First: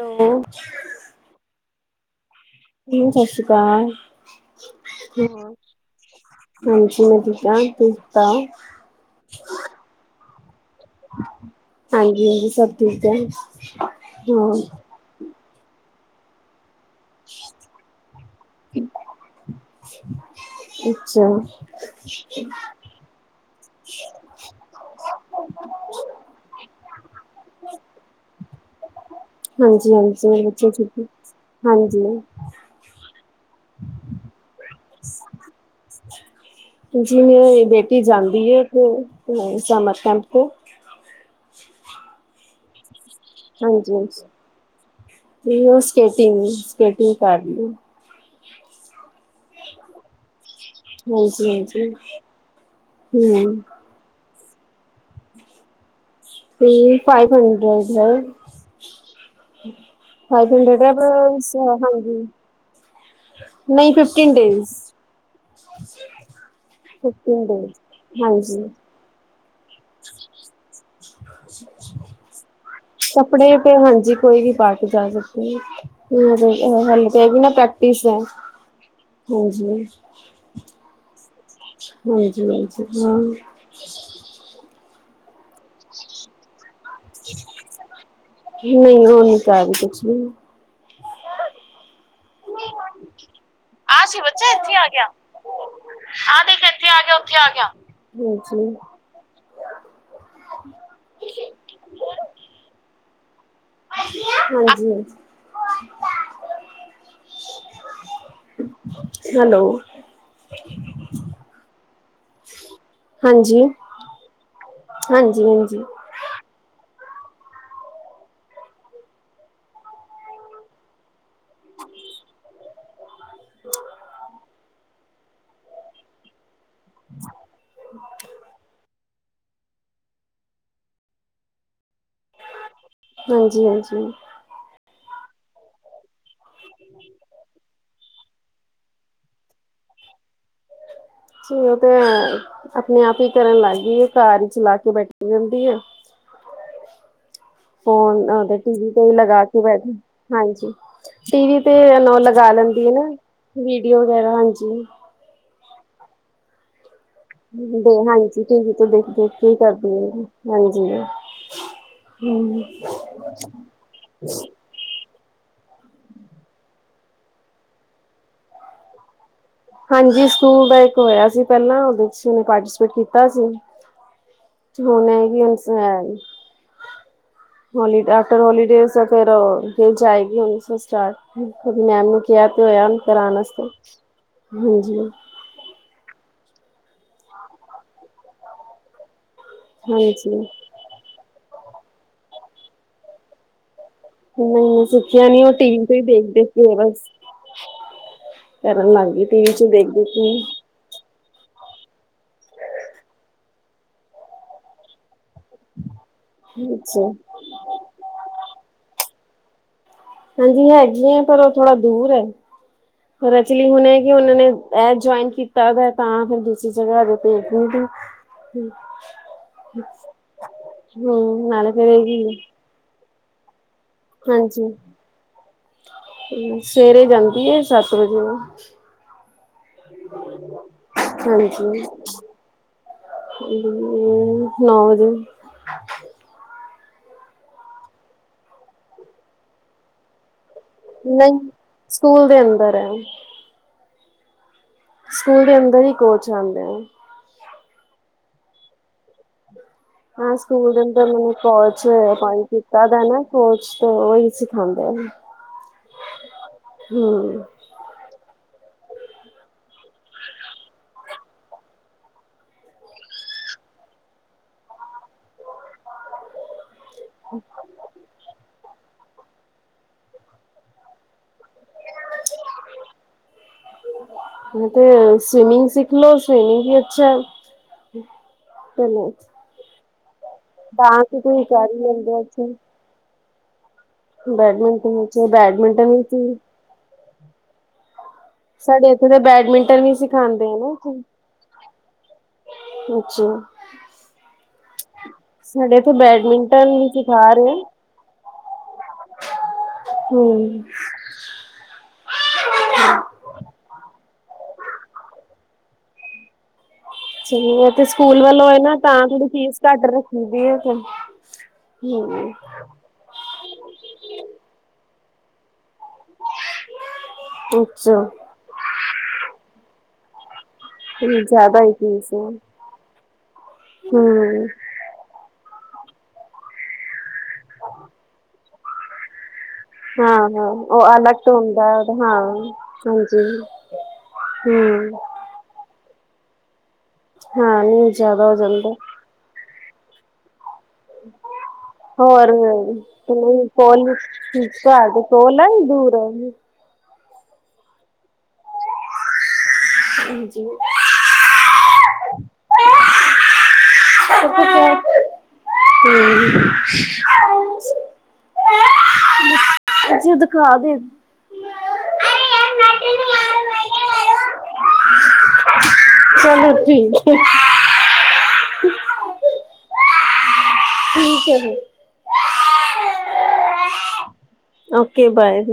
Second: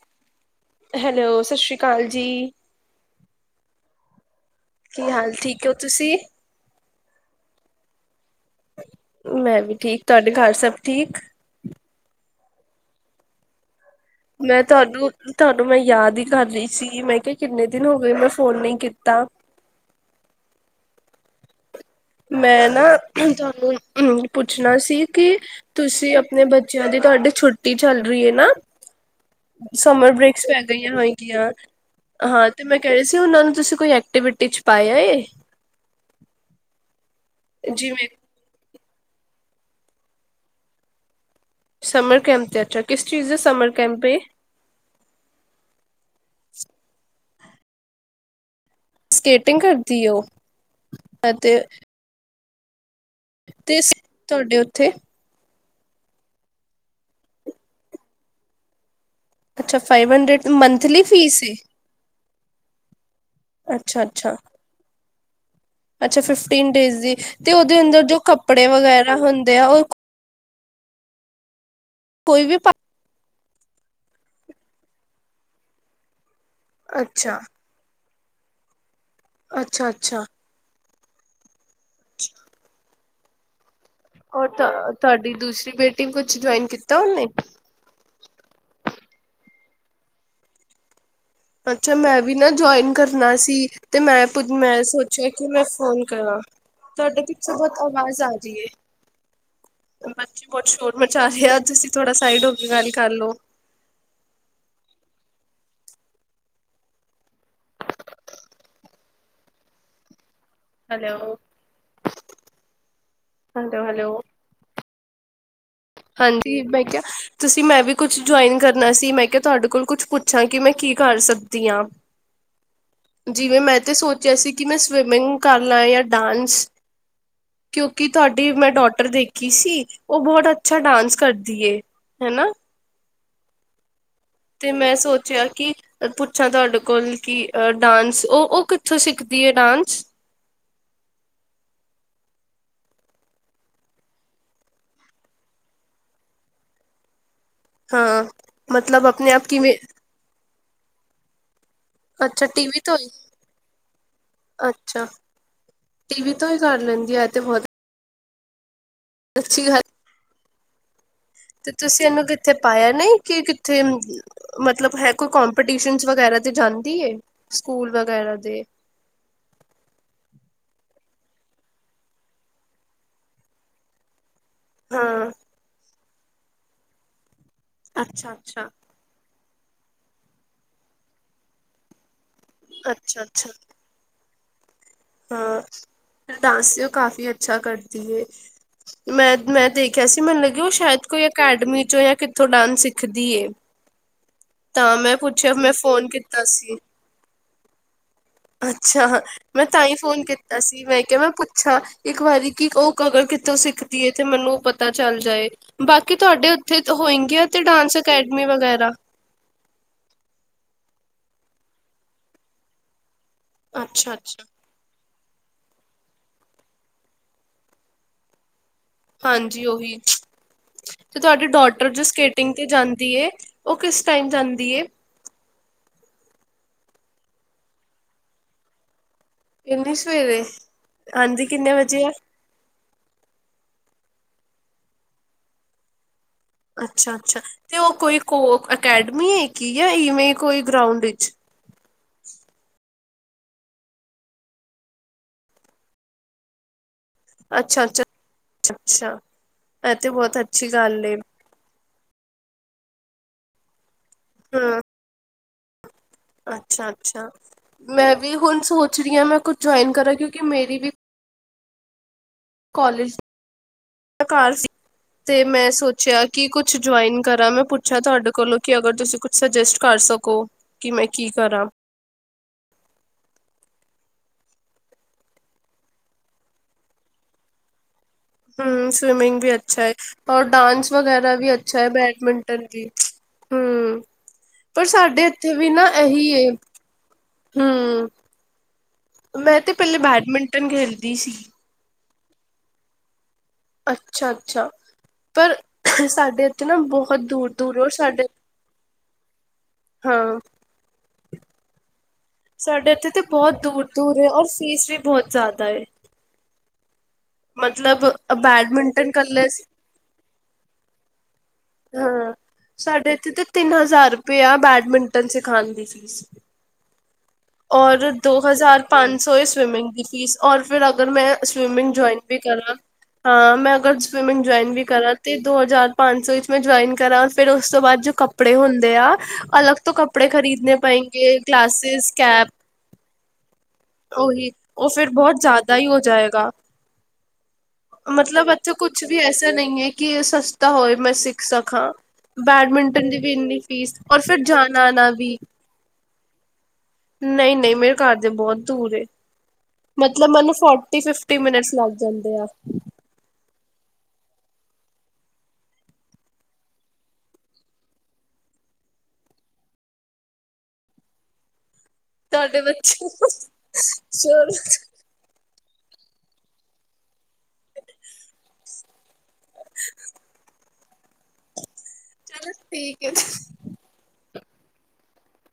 Hello! Hello! ਸਤਿ ਸ਼੍ਰੀ ਅਕਾਲ ਜੀ। ਸਤਿ ਸ਼੍ਰੀ ਅਕਾਲ। ਕੀ ਹਾਲ ਠੀਕ ਹੋ ਤੁਸੀਂ? ਹਾਂਜੀ ਮੈਂ ਠੀਕ ਹਾਂ ਤੁਸੀ। ਮੈਂ ਵੀ ਠੀਕ ਤੁਹਾਡੇ ਘਰ ਸਭ ਠੀਕ। ਹਾਂਜੀ! ਹਾਂਜੀ! ਸਭ ਠੀਕ ਹੈ। ਹਾਂ ਮੈਂ ਤੁਹਾਨੂੰ, ਤੁਹਾਨੂੰ ਮੈਂ ਯਾਦ ਹੀ ਕਰ ਰਹੀ। ਸੀ ਮੈਂ ਕਿਹਾ ਕਿੰਨੇ ਦਿਨ ਹੋ ਗਏ ਮੈਂ ਫ਼ੋਨ ਨਹੀਂ ਕੀਤਾ। ਅੱਛਾ! ਮੈਂ ਨਾ। ਤੁਹਾਨੂੰ ਅ ਪੁੱਛਣਾ ਸੀ। ਕਿ ਤੁਸੀਂ ਆਪਣੇ ਬੱਚਿਆਂ ਦੇ ਤੁਹਾਡੇ। ਛੁੱਟੀ ਚੱਲ ਰਹੀ ਹੈ ਨਾ ਹਾਂਜੀ ਸਮਰ ਹਾਂਜੀ ਮੇਰੇ ਬ੍ਰੇਕਸ ਪੈ ਬੱਚੇ ਗਈਆਂ ਠੀਕ ਹੈ। ਹੋਗੀਆਂ। ਹਾਂਜੀ ਹਾਂ! ਤੇ ਮੈਂ ਕਹਿ ਰਹੀ ਸੀ। ਉਹਨਾਂ ਨੂੰ ਤੁਸੀਂ ਕੋਈ ਐਕਟੀਵਿਟੀ 'ਚ ਪਾਇਆ ਏ। ਜੀ ਮੇਰੀ ਬੇਟੀ ਜਿਵੇਂ ਜਾਂਦੀ ਹੈ। ਕਿ ਸਮਰ ਕੈਂਪ ਤੇ। ਸਮਰ ਕੈਂਪ ਤੇ ਅੱਛਾ। ਕਿਸ ਚੀਜ਼ ਦਾ ਸਮਰ ਹਾਂਜੀ! ਕੈਂਪ ਏ ਹਾਂਜੀ! ਤੇ ਉਹ ਸਕੇਟਿੰਗ ਸਕੇਟਿੰਗ ਕਰ ਲਈ। ਸਕੇਟਿੰਗ ਕਰਦੀ ਉਹ। ਹਾਂਜੀ, ਅਤੇ ਹਾਂਜੀ ਹੂੰ ਤੇ ਤੁਹਾਡੇ ਉੱਥੇ? ਹੂੰ, ਫਾਈਵ ਹੰਡਰੇਡਜ। ਅੱਛਾ hundred five monthly fees hundreds ਏ ਹਾਂਜੀ। ਨਹੀਂ ਅੱਛਾ ਫਿਫਟੀਨ ਅੱਛਾ ਡੇਸ। ਅੱਛਾ ਫਿਫਟੀਨ ਡੇਜ ਦੀ ਫਿਫਟੀਨ ਤੇ ਡੇਜ਼ ਓਦੇ ਅੰਦਰ ਜੋ ਹਾਂਜੀ ਕੱਪੜੇ ਵਗੈਰਾ ਹੁੰਦੇ ਆ ਉਹ। ਅੱਛਾ ਅੱਛਾ। ਕੋਈ ਵੀ ਪ। ਕੱਪੜੇੇ ਤੇ ਹਾਂਜੀ ਕੋਈ ਵੀ ਪਾ ਕੇ ਜਾ ਸਕਦੇ ਨੇ ਹਾਲੇ ਤਾਂ ਅੱਛਾ ਏਹੀ ਨਾ ਪ੍ਰੈਕ ਟਿਸ ਹੈ ਹਾਂਜੀ। ਅੱਛਾ ਅੱਛਾ ਹਾਂਜੀ ਹਾਂਜੀ ਹਾਂ। ਤੁਹਾਡੀ ਦੂਸਰੀ ਬੇਟੀ ਕੁਝ ਜੁਆਇਨ ਕੀਤਾ ਉਹਨੇ। ਨਹੀਂ ਉਹ ਨਹੀਂ ਕਰ ਰਹੀ ਕੁਛ ਵੀ। ਅੱਛਾ ਮੈਂ ਵੀ ਨਾ ਜੁਆਇਨ ਕਰਨਾ ਸੀ। ਤੇ ਆ ਸੀ ਮੈਂ ਬੱਚਾ ਇੱਥੇ ਆ ਗਿਆ, ਸੋਚਿਆ ਕਿ ਮੈਂ ਫੋਨ ਕਰਾਂ ਆ ਦੇਖ ਇੱਥੇ ਆ ਗਿਆ, ਤੁਹਾਡੇ ਉੱਥੇ ਆ ਪਿੱਛੇ ਗਿਆ। ਬਹੁਤ ਆਵਾਜ਼ ਆ ਰਹੀ ਏ। ਹਾਂਜੀ, ਬੱਚੇ ਬਹੁਤ ਸ਼ੋਰ ਮਚਾ ਰਹੇ ਆ ਤੁਸੀ ਥੋੜਾ ਸਾਈਡ ਹੋਕੇ ਗੱਲ ਕਰਲੋ। ਹਾਂਜੀ। ਹੈਲੋ। ਹੈਲੋ ਹਾਂਜੀ। ਹੈਲੋ ਹੈਲੋ ਹਾਂਜੀ-ਹਾਂਜੀ। ਹਾਂਜੀ ਮੈਂ ਕਹਿਆ। ਤੁਸੀਂ ਮੈਂ ਵੀ ਕੁਝ ਜੁਆਇਨ ਕਰਨਾ ਸੀ ਮੈਂ ਕਿਹਾ ਤੁਹਾਡੇ ਕੋਲ ਕੁਝ ਪੁੱਛਾਂ ਕਿ ਮੈਂ ਕੀ ਕਰ ਸਕਦੀ ਆਂ। ਜਿਵੇਂ ਮੈਂ ਤੇ ਸੋਚਿਆ ਸੀ ਕਿ ਮੈਂ ਸਵਿਮਿੰਗ ਕਰ ਲਾ ਯਾ ਡਾਂਸ। ਹਮ। ਕਿਉਂਕਿ ਤੁਹਾਡੀ ਮੈਂ ਡੋਟਰ ਦੇਖੀ ਸੀ ਉਹ ਬਹੁਤ ਅੱਛਾ ਡਾਂਸ ਕਰਦੀ ਏ ਹੈਨਾ। ਹਾਂਜੀ-ਹਾਂਜੀ। ਤੇ ਮੈਂ ਸੋਚਿਆ ਕੀ। ਪੁੱਛਾਂ ਤੁਹਾਡੇ ਕੋਲ ਕੀ ਡਾਂਸ ਉਹ ਉਹ ਕਿਥੋਂ ਸਿੱਖਦੀ ਏ ਡਾਂਸ। ਜਿ ਉਹ ਤੇ ਆਪਣੇ ਆਪ ਹੀ ਕਰਨ ਲੱਗ ਗਈ ਘਰ ਹੀ ਚਲਾ ਕੇ ਬੈਠੀ ਰੇਂਧੀ ਏ। [inaudible] ਫੋਨ ਹਾਂ ਅਤੇ ਟੀਵੀ ਤੇ ਮਤਲਬ ਵੀ ਆਪਣੇ ਲਗਾ ਆਪ ਕੇ ਕਿਵੇਂ ਬੈਠੀ। ਹਾਂਜੀ ਟੀਵੀ ਦੇ ਨਾਲ ਅੱਛਾ ਲਗਾ ਟੀਵੀ ਲੈਂਦੀ ਏ ਤੋਂ ਹੀ ਨਾ ਵੀਡੀਓ ਵਗੈਰਾ ਹਾਂਜੀ। ਅੱਛਾ ਟੀਵੀ ਤੇ ਕਰ ਲੈਂਦੀ ਏ ਐਤੇ। ਹਾਂਜੀ ਟੀਵੀ ਤੋ ਦੇਖ ਦੇਖ ਕੇ ਹੀ ਅੱਛੀ ਗੱਲ ਕਰਦੀ ਏ ਹਾਂਜੀ। ਤੇ ਤੁਸੀ ਐਨੂ ਕਿਥੇ ਹਮ ਪਾਇਆ ਨਹੀਂ ਕੇ ਕਿਥੇ। ਮਤਲਬ ਹੈ ਕੋਈ ਕੋਂਪੀਟੀਸ਼ਨਸ ਵਗੈਰਾ ਤੇ ਜਾਂਦੀ ਏ ਸਕੂਲ ਵਗੈਰਾ ਤੇ। ਹਾਂਜੀ ਸਕੂਲ ਦਾ ਇਕ ਹੋਇਆ ਸੀ ਪਹਿਲਾਂ ਓਹਦੇ ਚ ਪਾਰਟੀਸਪੇਟ ਕੀਤਾ ਸੀ। ਹੁਣ ਹਾਂ ਹੈਗੀ ਹੁਣ [unintelligible] ਹੌਲੀਡੇ ਅੱਛਾ ਆਫਟਰ ਅੱਛਾ ਹੌਲੀਡੇ ਫਿਰ ਜਾਏਗੀ ਫਿਰ ਸਟਾਰਟ ਮੈਮ ਨੂੰ। ਕਿਹਾ ਤੇ ਹੋਇਆ ਓਹਨੂੰ ਅੱਛਾ ਕਰਾਨ ਅੱਛਾ ਵਾਸਤੇ ਹਾਂਜੀ। ਹਾਂ ਡਾਂਸ ਤੇ ਉਹ ਕਾਫੀ ਅੱਛਾ ਕਰਦੀ ਏ ਮੈਂ ਮੈਂ। ਦੇਖਿਆ ਸੀ ਹਾਂਜੀ ਮੈਨੂੰ ਲਗਿਆ ਉਹ ਸ਼ਇਦ ਕੋਈ ਐਕੈਡਮੀ ਚੋਂ ਯਾ ਕਿਥੋਂ ਡਾਂਸ ਸਿੱਖਦੀ ਏ। ਨਹੀਂ ਤਾਂ ਮੈਂ ਸਿੱਖਿਆ ਨਹੀਂ ਉਹ ਪੁੱਛਿਆ ਮੈਂ ਟੀਵੀ ਫੋਨ ਦੇਖ ਕੀਤਾ ਦੇਖ ਸੀ ਕੇ ਬਸ। ਕਰਨ ਲੱਗ ਗਈ ਟੀਵੀ ਚੋਂ ਦੇਖ ਦੇਖ ਕੇ ਹੀ। ਕੀ ਵੇਖ ਕੇ ਮੈਂ ਪੁਛਾ। ਇਕ ਵਾਰੀ ਕੀ ਉਹ ਅਗਰ ਕਿਥੋਂ ਸਿੱਖਦੀ ਏ ਤੇ ਮੈਨੂੰ ਪਤਾ ਚੱਲ ਜਾਏ। ਬਾਕੀ ਤੁਹਾਡੇ ਓਥੇ ਤੇ ਅੱਛਾ ਹੋਏਗੀਆਂ ਤੇ ਡਾਂਸ ਐਕੈਡਮੀ ਵਗੈਰਾ। ਹਾਂਜੀ ਹੈਗੀਆਂ ਪਰ ਉਹ ਥੋੜਾ ਦੂਰ ਐ ਪਰ ਐਕਚੂਲੀ ਹੁਣੇ ਕੀ ਓਹਨਾ ਅੱਛਾ-ਅੱਛਾ। ਨੇ। ਐ ਜੋਇਨ ਕਿਤਾ ਦੈ ਤਾ ਫਿਰ ਦੁਸਰੀ ਜਗਾਂ ਹਜੇ ਪੇਜ ਨਹੀਂ ਰਹੀ। ਹਾਂਜੀ ਓਹੀ, ਤੇ ਹਮ ਤੁਆਡੀ ਨਾਲੇ ਫੇਰ ਡੋਟਰ ਜੋ ਇਹ ਵੀ ਸਕੇਟਿੰਗ ਤੇ ਜਾਂਦੀ ਏ। ਉਹ ਕਿਸ ਟਾਈਮ ਹਾਂਜੀ, ਜਾਂਦੀ ਏ? ਹੁੰ ਸਵੇਰੇ ਜਾਂਦੀ ਏ ਸੱਤ ਵਜੇ ਨਾਲ। ਇੰਨੀ ਸਵੇਰੇ ਆਂਦੀ ਕਿੰਨੇ ਹਾਂਜੀ। ਵਜੇ ਆ? [unintelligible] ਅੱਛਾ-ਅੱਛਾ ਤੇ ਉਹ ਕੋਈ ਕੋ ਅਕੈਡਮੀ ਏ ਕੀ ਏ ਇਵੇਂ। ਕੋਈ ਗਰਾਊਂਡ। ਵਿੱਚ? ਨਈ ਸਕੂਲ ਦੇ ਅੰਦਰ ਐ। ਸਕੂਲ ਦੇ ਅੰਦਰ ਈ ਕੋਚ ਆਉਂਦੇ ਐ। ਅੱਛਾ-ਅੱਛਾ ਅੱਛਾ-ਅੱਛਾ ਐ ਤੇ ਹਾਂ ਬੋਤ ਸਕੂਲ ਅੱਛੀ ਦੇ ਗੱਲ ਅੰਦਰ ਏ। ਮੈਨੂੰ ਕੋਚ ਅਪਾਇੰਟ ਕੀਤਾ ਦੈ ਨਾ ਕੋਚ ਤੇ ਓਹੀ ਹੂੰ, ਸਿਖਾਂਦੈ ਨੇ। ਅੱਛਾ-ਅੱਛਾ, ਮੈਂ ਵੀ ਹੁਨ ਸੋਚ ਰੀ ਆਂ ਮੈਂ ਕੁੱਜ ਜੋਇਨ ਕਰਾਂ ਕਿਓਂਕਿ ਮੇਰੀ ਵੀ ਕੋਲੇਜ ਮੈ ਘਾਰ ਸੀ ਤੇ ਮੈਂ ਸੋ ਚਿਆ ਕਿ ਕੁੱਛ ਜੋਇਨ ਕਰਾਂ, ਮੈਂ ਪੁੱਛਾ ਤੁਹਾਡੇ ਕੋਲੋਂ ਕਿ ਅਗਰ ਤੁਸੀਂ ਕੁਛ ਸਜੈਸਟ ਕਰ ਸਕੋ, ਕਿ ਮੈਂ ਕੀ ਕਰਾਂ? ਨੀ ਤੇ, ਸਵਿਮਿੰਗ ਸਿੱਖ ਲੋ ਸਵਿਮਿੰਗ ਵੀ ਅੱਛਾ ਐ ਹੂੰ, ਸਵਿਮਿੰਗ ਵੀ ਅੱਛਾ ਏ। ਔਰ ਡਾਂਸ ਵਗੈਰਾ ਤੁਸੀਂ ਵੀ ਕਰ ਅੱਛਾ ਹੀ ਐ, ਲੈਂਦੇ ਹੋ ਅੱਛਾ ਬੈਡਮਿੰਟਨ ਵੀ ਹਮ ਪਰ ਬੈਡਮਿੰਟਨ ਵਿੱਚ ਸਾਡੇ ਐਥੇ ਵੀ ਨਾ ਬੈਡਮਿੰਟਨ ਐਹੀ ਸੀ ਏ, ਹੁੰ ਸਾਡੇ ਐਥੇ ਤਾਂ ਬੈਡਮਿੰਟਨ ਵੀ ਸਿਖਾਂਦੇ ਨੇ ਖੇਲਦੀ ਸੀ ਅੱਛਾ। ਅੱਛਾ-ਅੱਛਾ, ਪਰ ਸਾਡੇ ਇੱਥੇ ਸਾਡੇ ਐਥੇ ਬੈਡਮਿੰਟਨ ਨਾ ਵੀ ਬੋਹਤ ਸਿਖਾ ਰਹੇ ਦੂਰ-ਦੂਰੋ ਔਰ ਸਾਡੇ ਹਾਂ। ਹਮ ਸਾਡੇ ਐਥੇ ਤਾਂ ਬੋਹਤ ਦੂਰ-ਦੂਰ ਏ, ਔਰ ਫੀਸ ਵੀ ਬੋਹਤ ਜ਼ਾਦਾ ਏ। [unintelligible] ਸਕੂਲ ਵੱਲੋਂ ਏ ਨਾ ਤਾਂ ਬੈਡਮਿੰਟਨ ਥੋੜੀ ਕੱਲੇ ਫੀਸ ਘਾਟ ਰੱਖ ਵਦਿਆ ਫੇਰ, ਹਾਂ ਹੂੰ। ਸਾਡੇ ਇੱਥੇ ਤੇ, ਤਿੰਨ ਹਜ਼ਾਰ ਰੁਪਈਆ ਬੈਡਮਿੰਟਨ ਸਿਖਾਨ ਦੀ ਫੀਸ। ਅੱਛਾ ਔਰ ਦੋ ਹਜ਼ਾਰ ਪੰਜ ਸੌ ਏ ਸਵਿਮਿੰਗ ਦੀ ਫੀਸ। ਔਰ ਫਿਰ ਅਗਰ ਮੈਂ ਜ਼ਿਆਦਾ ਹੀ ਸਵੀਮਿੰਗ ਫੀਸ ਜੋਇਨ ਹੈ ਵੀ ਕਰਾ ਹਾਂ ਮੈਂ ਅਗਰ ਸਵੀਮਿੰਗ ਹਮ ਜੋਇਨ ਵੀ ਕਰਾਂ ਤੇ ਦੋ ਹਜ਼ਾਰ ਪੰਜ ਸੌ ਇਚ ਮੈਂ ਜੋਇਨ ਕਰਾਂ, ਫਿਰ ਓਸ ਤੋਂ ਬਾਦ ਜੋ ਕੱਪੜੇ ਹੁੰਦੇ ਆ, ਅਲੱਗ ਤੋ ਹਾਂ ਕੱਪੜੇ ਹਾਂ ਖਰੀਦਨੇ ਉਹ ਅਲੱਗ ਤੋਂ ਪਏਂਗੇ, ਹੁੰਦਾ ਗਲਾਸਿਸ, ਹਾਂ ਕੈਪ ਹਾਂਜੀ ਓਹੀ, ਓ ਹਮ ਫੇਰ ਬੋਹਤ ਜਾ ਦਾ ਹੋ ਜਾਏਗਾ, ਹਾਂ ਨਹੀਂ ਜ਼ਿਆਦਾ ਹੋ ਮਤਲਬ ਜਾਂਦਾ ਅੱਛਾ, ਕੁਛ ਵੀ ਐਸਾ ਨਈ ਏ ਕਿ ਸਸ ਤਾ ਹੋਏ ਮੈ ਸਿਖ ਸੱਖਾ, ਹੋਰ ਬੈਡਮਿੰਟਨ ਦੀ ਵੀ ਨਹੀਂ ਇਨੀ ਕੋਲ ਫੀਸ ਔਰ ਫੇਰ ਜਾਨਾ ਘਰ ਦੇ ਆਨਾ ਵੀ ਕੋਲ ਆ ਦੂਰ ਆ ਨਈ-ਨਈ ਮੇਰੇ ਘਰ ਤੇ ਬੋਤ ਦੂਰ ਏ, ਮਤਲਬ ਹਾਂਜੀ ਮੈਨੂੰ ਫੋਟੀ-ਫਿਫਟੀ ਟੀ ਮਿਨਟਸ ਲਗ ਜਾਂਦੇ ਆ [inaudible] ਸਤਿ ਸ਼੍ਰੀ ਅਕਾਲ। [inaudible] ਤੇ [unintelligible] ਦਖਾ ਦੇ ਤੁਆਡੇ ਬੱਚੇ [unintelligible] ਸ਼ੋਰ [unintelligible] ਚਲੋ ਠੀਕ ਏ। [inaudible] ਹ-ਹ ਠੀਕ ਹੈ ਜੀ, ਠੀਕ ਹੈ। Okay bye.